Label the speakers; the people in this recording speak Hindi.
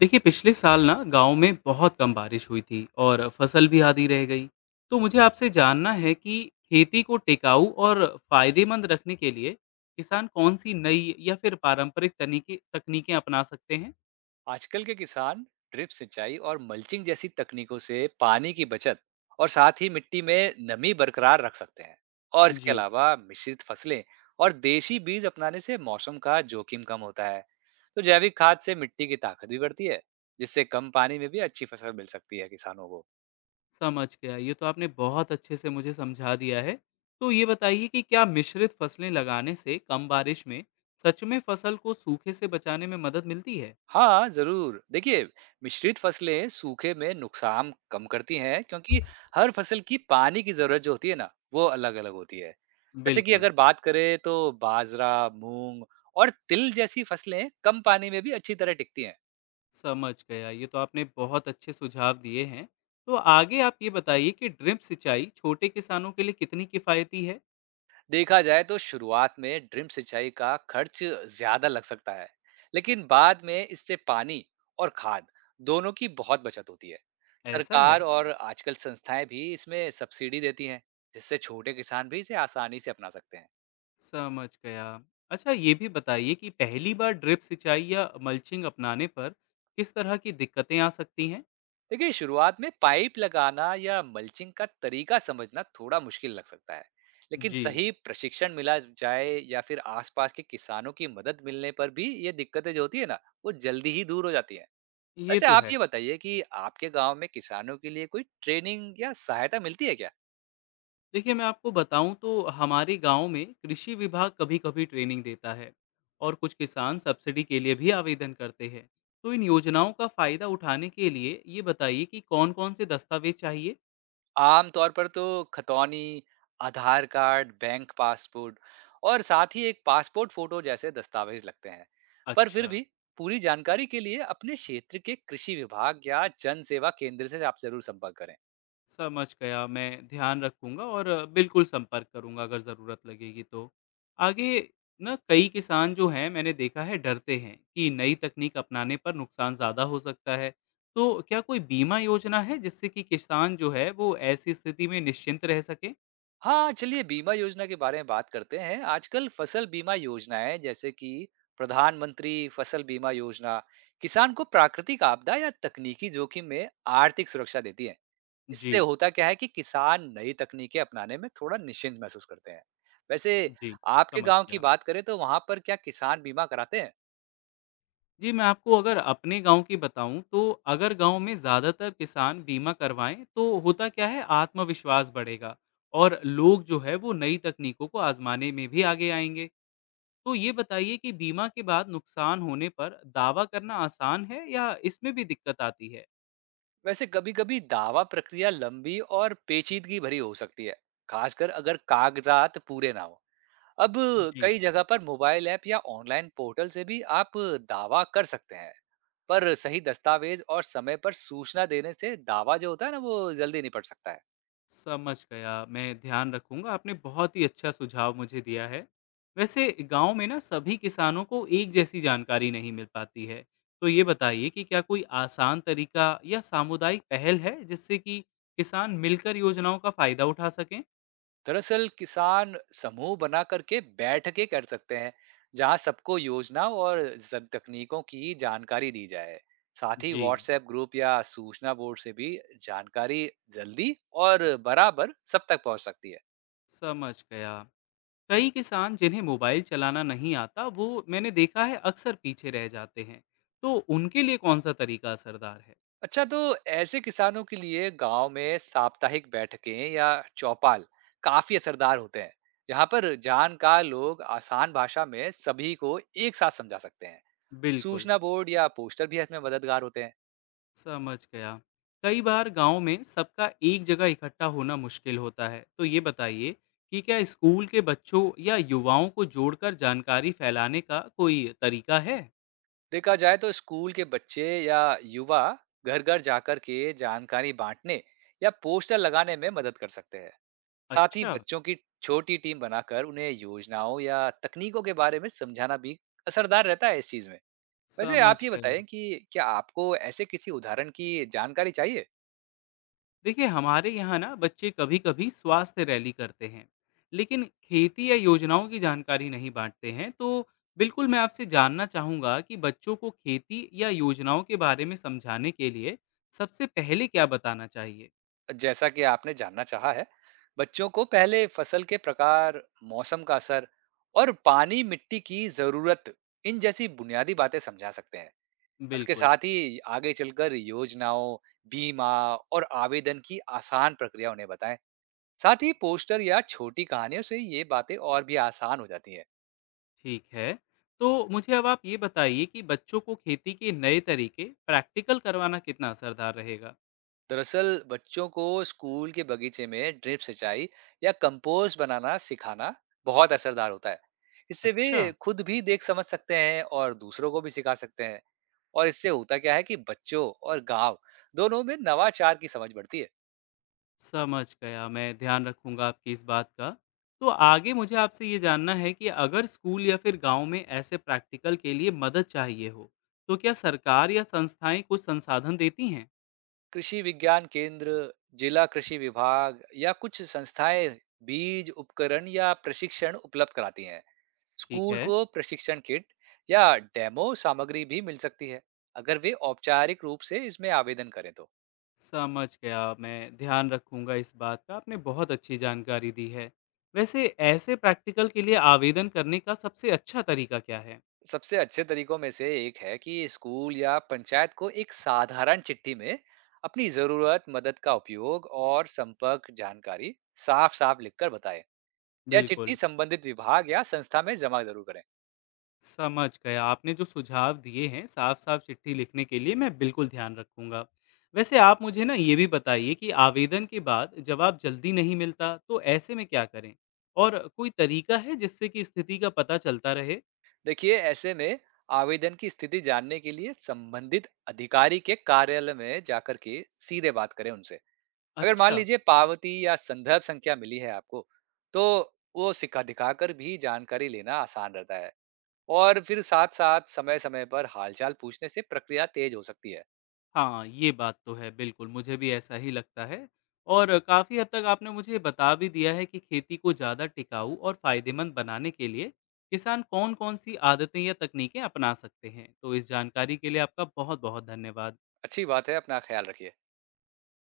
Speaker 1: देखिए पिछले साल ना गांव में बहुत कम बारिश हुई थी और फसल भी आधी रह गई। तो मुझे आपसे जानना है कि खेती को टिकाऊ और फायदेमंद रखने के लिए किसान कौन सी नई या फिर पारंपरिक तरीके तकनीकें अपना सकते हैं।
Speaker 2: आजकल के किसान ड्रिप सिंचाई और मल्चिंग जैसी तकनीकों से पानी की बचत और साथ ही मिट्टी में नमी बरकरार रख सकते हैं। और इसके
Speaker 1: जी,
Speaker 2: अलावा मिश्रित फसलें और देशी बीज अपनाने से मौसम का जोखिम कम होता है। तो जैविक खाद से मिट्टी की ताकत भी बढ़ती है, जिससे कम पानी में भी अच्छी फसल मिल सकती है किसानों को।
Speaker 1: समझ गया, ये तो आपने बहुत अच्छे से मुझे समझा दिया है। तो ये बताइए कि क्या मिश्रित फसलें लगाने से कम बारिश में सच में फसल को सूखे से बचाने में मदद मिलती है?
Speaker 2: हाँ, ज़रूर। देखिए, मिश्रित फसलें सूखे में नुकसान कम करती हैं, क्योंकि हर फसल की पानी की ज़रूरत जो होती है ना, वो अलग-अलग होती है। जैसे कि
Speaker 1: बिल्कुल।
Speaker 2: अगर बात करें तो बाजरा, मूँग और तिल जैसी फसलें कम पानी में भी अच्छी तरह टिकती हैं।
Speaker 1: समझ गया। ये तो आपने बहुत अच्छे सुझाव दिए हैं। तो आगे आप ये बताइए कि ड्रिप सिंचाई छोटे किसानों के लिए कितनी किफ़ायती है?
Speaker 2: देखा जाए तो शुरुआत में ड्रिप सिंचाई का खर्च ज्यादा लग सकता है, लेकिन बाद में इससे पानी और खाद दोनों की बहुत बचत होती है।
Speaker 1: ऐसा
Speaker 2: सरकार
Speaker 1: है?
Speaker 2: और आजकल संस्थाएं भी इसमें सब्सिडी देती हैं, जिससे छोटे किसान भी इसे आसानी से अपना सकते हैं।
Speaker 1: समझ गया। अच्छा, ये भी बताइए कि पहली बार ड्रिप सिंचाई या मल्चिंग अपनाने पर किस तरह की दिक्कतें आ सकती हैं?
Speaker 2: देखिए, शुरुआत में पाइप लगाना या मल्चिंग का तरीका समझना थोड़ा मुश्किल लग सकता है, लेकिन
Speaker 1: जी,
Speaker 2: सही प्रशिक्षण मिला जाए या फिर आसपास के किसानों की मदद मिलने पर भी ये दिक्कतें जो होती है ना, वो जल्दी ही दूर हो जाती हैं।
Speaker 1: ये
Speaker 2: वैसे
Speaker 1: तो
Speaker 2: आप
Speaker 1: है।
Speaker 2: ये बताइए कि आपके गांव में किसानों के लिए कोई ट्रेनिंग या सहायता मिलती है क्या?
Speaker 1: देखिए मैं आपको बताऊं तो हमारे गांव में कृषि विभाग कभी-कभी ट्रेनिंग देता है और कुछ किसान सब्सिडी के लिए भी आवेदन करते हैं। तो इन योजनाओं का फायदा उठाने के लिए ये बताइए कि कौन-कौन से दस्तावेज चाहिए।
Speaker 2: आम तौर पर तो खतौनी, आधार कार्ड, बैंक पासपोर्ट और साथ ही एक पासपोर्ट फोटो जैसे दस्तावेज लगते हैं। पर फिर
Speaker 1: अच्छा।
Speaker 2: भी पूरी जानकारी के लिए अपने क्षेत्र के कृषि विभाग या जन सेवा केंद्र से आप जरूर संपर्क करें।
Speaker 1: समझ गया, मैं ध्यान रखूँगा और बिल्कुल संपर्क करूँगा अगर ज़रूरत लगेगी तो। आगे ना कई किसान जो हैं मैंने देखा है डरते हैं कि नई तकनीक अपनाने पर नुकसान ज़्यादा हो सकता है। तो क्या कोई बीमा योजना है जिससे कि किसान जो है वो ऐसी स्थिति में निश्चिंत रह सके?
Speaker 2: हाँ, चलिए बीमा योजना के बारे में बात करते हैं। आजकल फसल बीमा योजनाएँ जैसे कि प्रधानमंत्री फसल बीमा योजना, किसान को प्राकृतिक आपदा या तकनीकी जोखिम में आर्थिक सुरक्षा देती है।
Speaker 1: जी।
Speaker 2: इससे होता क्या है कि किसान नई तकनीकें अपनाने में थोड़ा निश्चिंत महसूस करते हैं। वैसे
Speaker 1: जी।
Speaker 2: आपके
Speaker 1: समझ
Speaker 2: गाँव की
Speaker 1: गया।
Speaker 2: बात करें तो वहाँ पर क्या किसान बीमा कराते हैं?
Speaker 1: जी, मैं आपको अगर अपने गाँव की बताऊँ तो अगर गाँव में ज़्यादातर किसान बीमा करवाएँ तो होता क्या है, आत्मविश्वास बढ़ेगा और लोग जो है वो नई तकनीकों को आज़माने में भी आगे आएँगे। तो ये बताइए कि बीमा के बाद नुकसान होने पर दावा करना आसान है या इसमें भी दिक्कत आती है?
Speaker 2: वैसे कभी-कभी दावा प्रक्रिया लंबी और पेचीदगी भरी हो सकती है, खासकर अगर कागज़ात पूरे ना हों। अब
Speaker 1: जी।
Speaker 2: कई जगह पर मोबाइल ऐप या ऑनलाइन पोर्टल से भी आप दावा कर सकते हैं। पर सही दस्तावेज और समय पर सूचना देने से दावा जो होता है ना, वो जल्दी निपट सकता है।
Speaker 1: समझ गया, मैं ध्यान रखूँगा, आपने बहुत ही अच्छा सुझाव मुझे दिया है। वैसे गाँव में ना सभी किसानों को एक जैसी जानकारी नहीं मिल पाती है। तो ये बताइए कि क्या कोई आसान तरीका या सामुदायिक पहल है, जिससे कि किसान मिलकर योजनाओं का फ़ायदा उठा सकें?
Speaker 2: दरअसल किसान समूह बना करके बैठकें कर सकते हैं, जहां सबको योजना और जब तकनीकों की जानकारी दी जाए। साथ ही
Speaker 1: जी।
Speaker 2: व्हाट्सएप ग्रुप या सूचना बोर्ड से भी जानकारी जल्दी और बराबर सब तक पहुंच सकती है।
Speaker 1: समझ गया। कई किसान जिन्हें मोबाइल चलाना नहीं आता, वो मैंने देखा है अक्सर पीछे रह जाते हैं। तो उनके लिए कौन-सा तरीका असरदार है?
Speaker 2: अच्छा, तो ऐसे किसानों के लिए गांव में साप्ताहिक बैठकें या चौपाल काफी असरदार होते हैं, जहां पर जानकार लोग आसान भाषा में सभी को एक साथ समझा सकते हैं।
Speaker 1: बिल्कुल।
Speaker 2: सूचना बोर्ड या पोस्टर भी इसमें मददगार होते हैं।
Speaker 1: समझ गया। कई बार गाँव में सबका एक जगह इकट्ठा होना मुश्किल होता है। तो ये बताइए कि क्या स्कूल के बच्चों या युवाओं को जोड़कर जानकारी फैलाने का कोई तरीका है?
Speaker 2: देखा जाए तो स्कूल के बच्चे या युवा घर घर जाकर के जानकारी बांटने या पोस्टर लगाने में मदद कर सकते हैं। साथ ही
Speaker 1: अच्छा।
Speaker 2: बच्चों की छोटी टीम बनाकर उन्हें योजनाओं या तकनीकों के बारे में समझाना भी असरदार रहता है इस चीज में। वैसे
Speaker 1: समझ
Speaker 2: आप ये
Speaker 1: गया।
Speaker 2: बताएं कि क्या आपको ऐसे किसी उदाहरण की जानकारी चाहिए?
Speaker 1: देखिए हमारे यहाँ ना बच्चे कभी-कभी स्वास्थ्य रैली करते हैं, लेकिन खेती या योजनाओं की जानकारी नहीं बाँटते हैं। तो बिल्कुल मैं आपसे जानना चाहूँगा कि बच्चों को खेती या योजनाओं के बारे में समझाने के लिए सबसे पहले क्या बताना चाहिए?
Speaker 2: जैसा कि आपने जानना चाहा है, बच्चों को पहले फसल के प्रकार, मौसम का असर और पानी, मिट्टी की ज़रूरत, इन जैसी बुनियादी बातें समझा सकते हैं। उसके
Speaker 1: बिल्कुल।
Speaker 2: साथ ही आगे चलकर योजनाओं, बीमा और आवेदन की आसान प्रक्रिया उन्हें बताएं। साथ ही पोस्टर या छोटी कहानियों से ये बातें और भी आसान हो जाती हैं।
Speaker 1: ठीक है। तो मुझे अब आप ये बताइए कि बच्चों को खेती के नए तरीके प्रैक्टिकल करवाना कितना असरदार रहेगा?
Speaker 2: दरअसल बच्चों को स्कूल के बगीचे में ड्रिप सिंचाई या कंपोस्ट बनाना सिखाना बहुत असरदार होता है। इससे वे
Speaker 1: अच्छा।
Speaker 2: खुद भी देख समझ सकते हैं और दूसरों को भी सिखा सकते हैं। और इससे होता क्या है कि बच्चों और गांव दोनों में नवाचार की समझ बढ़ती है।
Speaker 1: समझ गया। मैं ध्यान रखूंगा आपकी इस बात का। तो आगे मुझे आपसे ये जानना है कि अगर स्कूल या फिर गांव में ऐसे प्रैक्टिकल के लिए मदद चाहिए हो, तो क्या सरकार या संस्थाएं कुछ संसाधन देती हैं?
Speaker 2: कृषि विज्ञान केंद्र, जिला कृषि विभाग या कुछ संस्थाएं बीज उपकरण या प्रशिक्षण उपलब्ध कराती हैं।
Speaker 1: ठीक
Speaker 2: स्कूल
Speaker 1: है।
Speaker 2: को प्रशिक्षण किट या डेमो सामग्री भी मिल सकती है, अगर वे औपचारिक रूप से इसमें आवेदन करें तो।
Speaker 1: समझ गया, मैं ध्यान रखूंगा इस बात का। आपने बहुत अच्छी जानकारी दी है। वैसे ऐसे प्रैक्टिकल के लिए आवेदन करने का सबसे अच्छा तरीका क्या है?
Speaker 2: सबसे अच्छे तरीकों में से एक है कि स्कूल या पंचायत को एक साधारण चिट्ठी में अपनी जरूरत, मदद का उपयोग और संपर्क जानकारी साफ साफ लिखकर बताएं। यह चिट्ठी
Speaker 1: बिल्कुल।
Speaker 2: संबंधित विभाग या संस्था में जमा जरूर करें।
Speaker 1: समझ गया, आपने जो सुझाव दिए हैं साफ साफ चिट्ठी लिखने के लिए, मैं बिल्कुल ध्यान रखूंगा। वैसे आप मुझे ना ये भी बताइए कि आवेदन के बाद जवाब जल्दी नहीं मिलता तो ऐसे में क्या करें? और कोई तरीका है जिससे कि स्थिति का पता चलता रहे?
Speaker 2: देखिए, ऐसे में आवेदन की स्थिति जानने के लिए संबंधित अधिकारी के कार्यालय में जाकर के सीधे बात करें उनसे। अगर मान
Speaker 1: अच्छा।
Speaker 2: लीजिए पावती या संदर्भ संख्या मिली है आपको, तो वो सिक्का दिखाकर भी जानकारी लेना आसान रहता है। और फिर साथ-साथ समय-समय पर हालचाल पूछने से प्रक्रिया तेज हो सकती है।
Speaker 1: हाँ, ये बात तो है बिल्कुल, मुझे भी ऐसा ही लगता है। और काफ़ी हद तक आपने मुझे बता भी दिया है कि खेती को ज़्यादा टिकाऊ और फ़ायदेमंद बनाने के लिए किसान कौन-कौन सी आदतें या तकनीकें अपना सकते हैं। तो इस जानकारी के लिए आपका बहुत-बहुत धन्यवाद।
Speaker 2: अच्छी बात है, अपना ख्याल रखिए।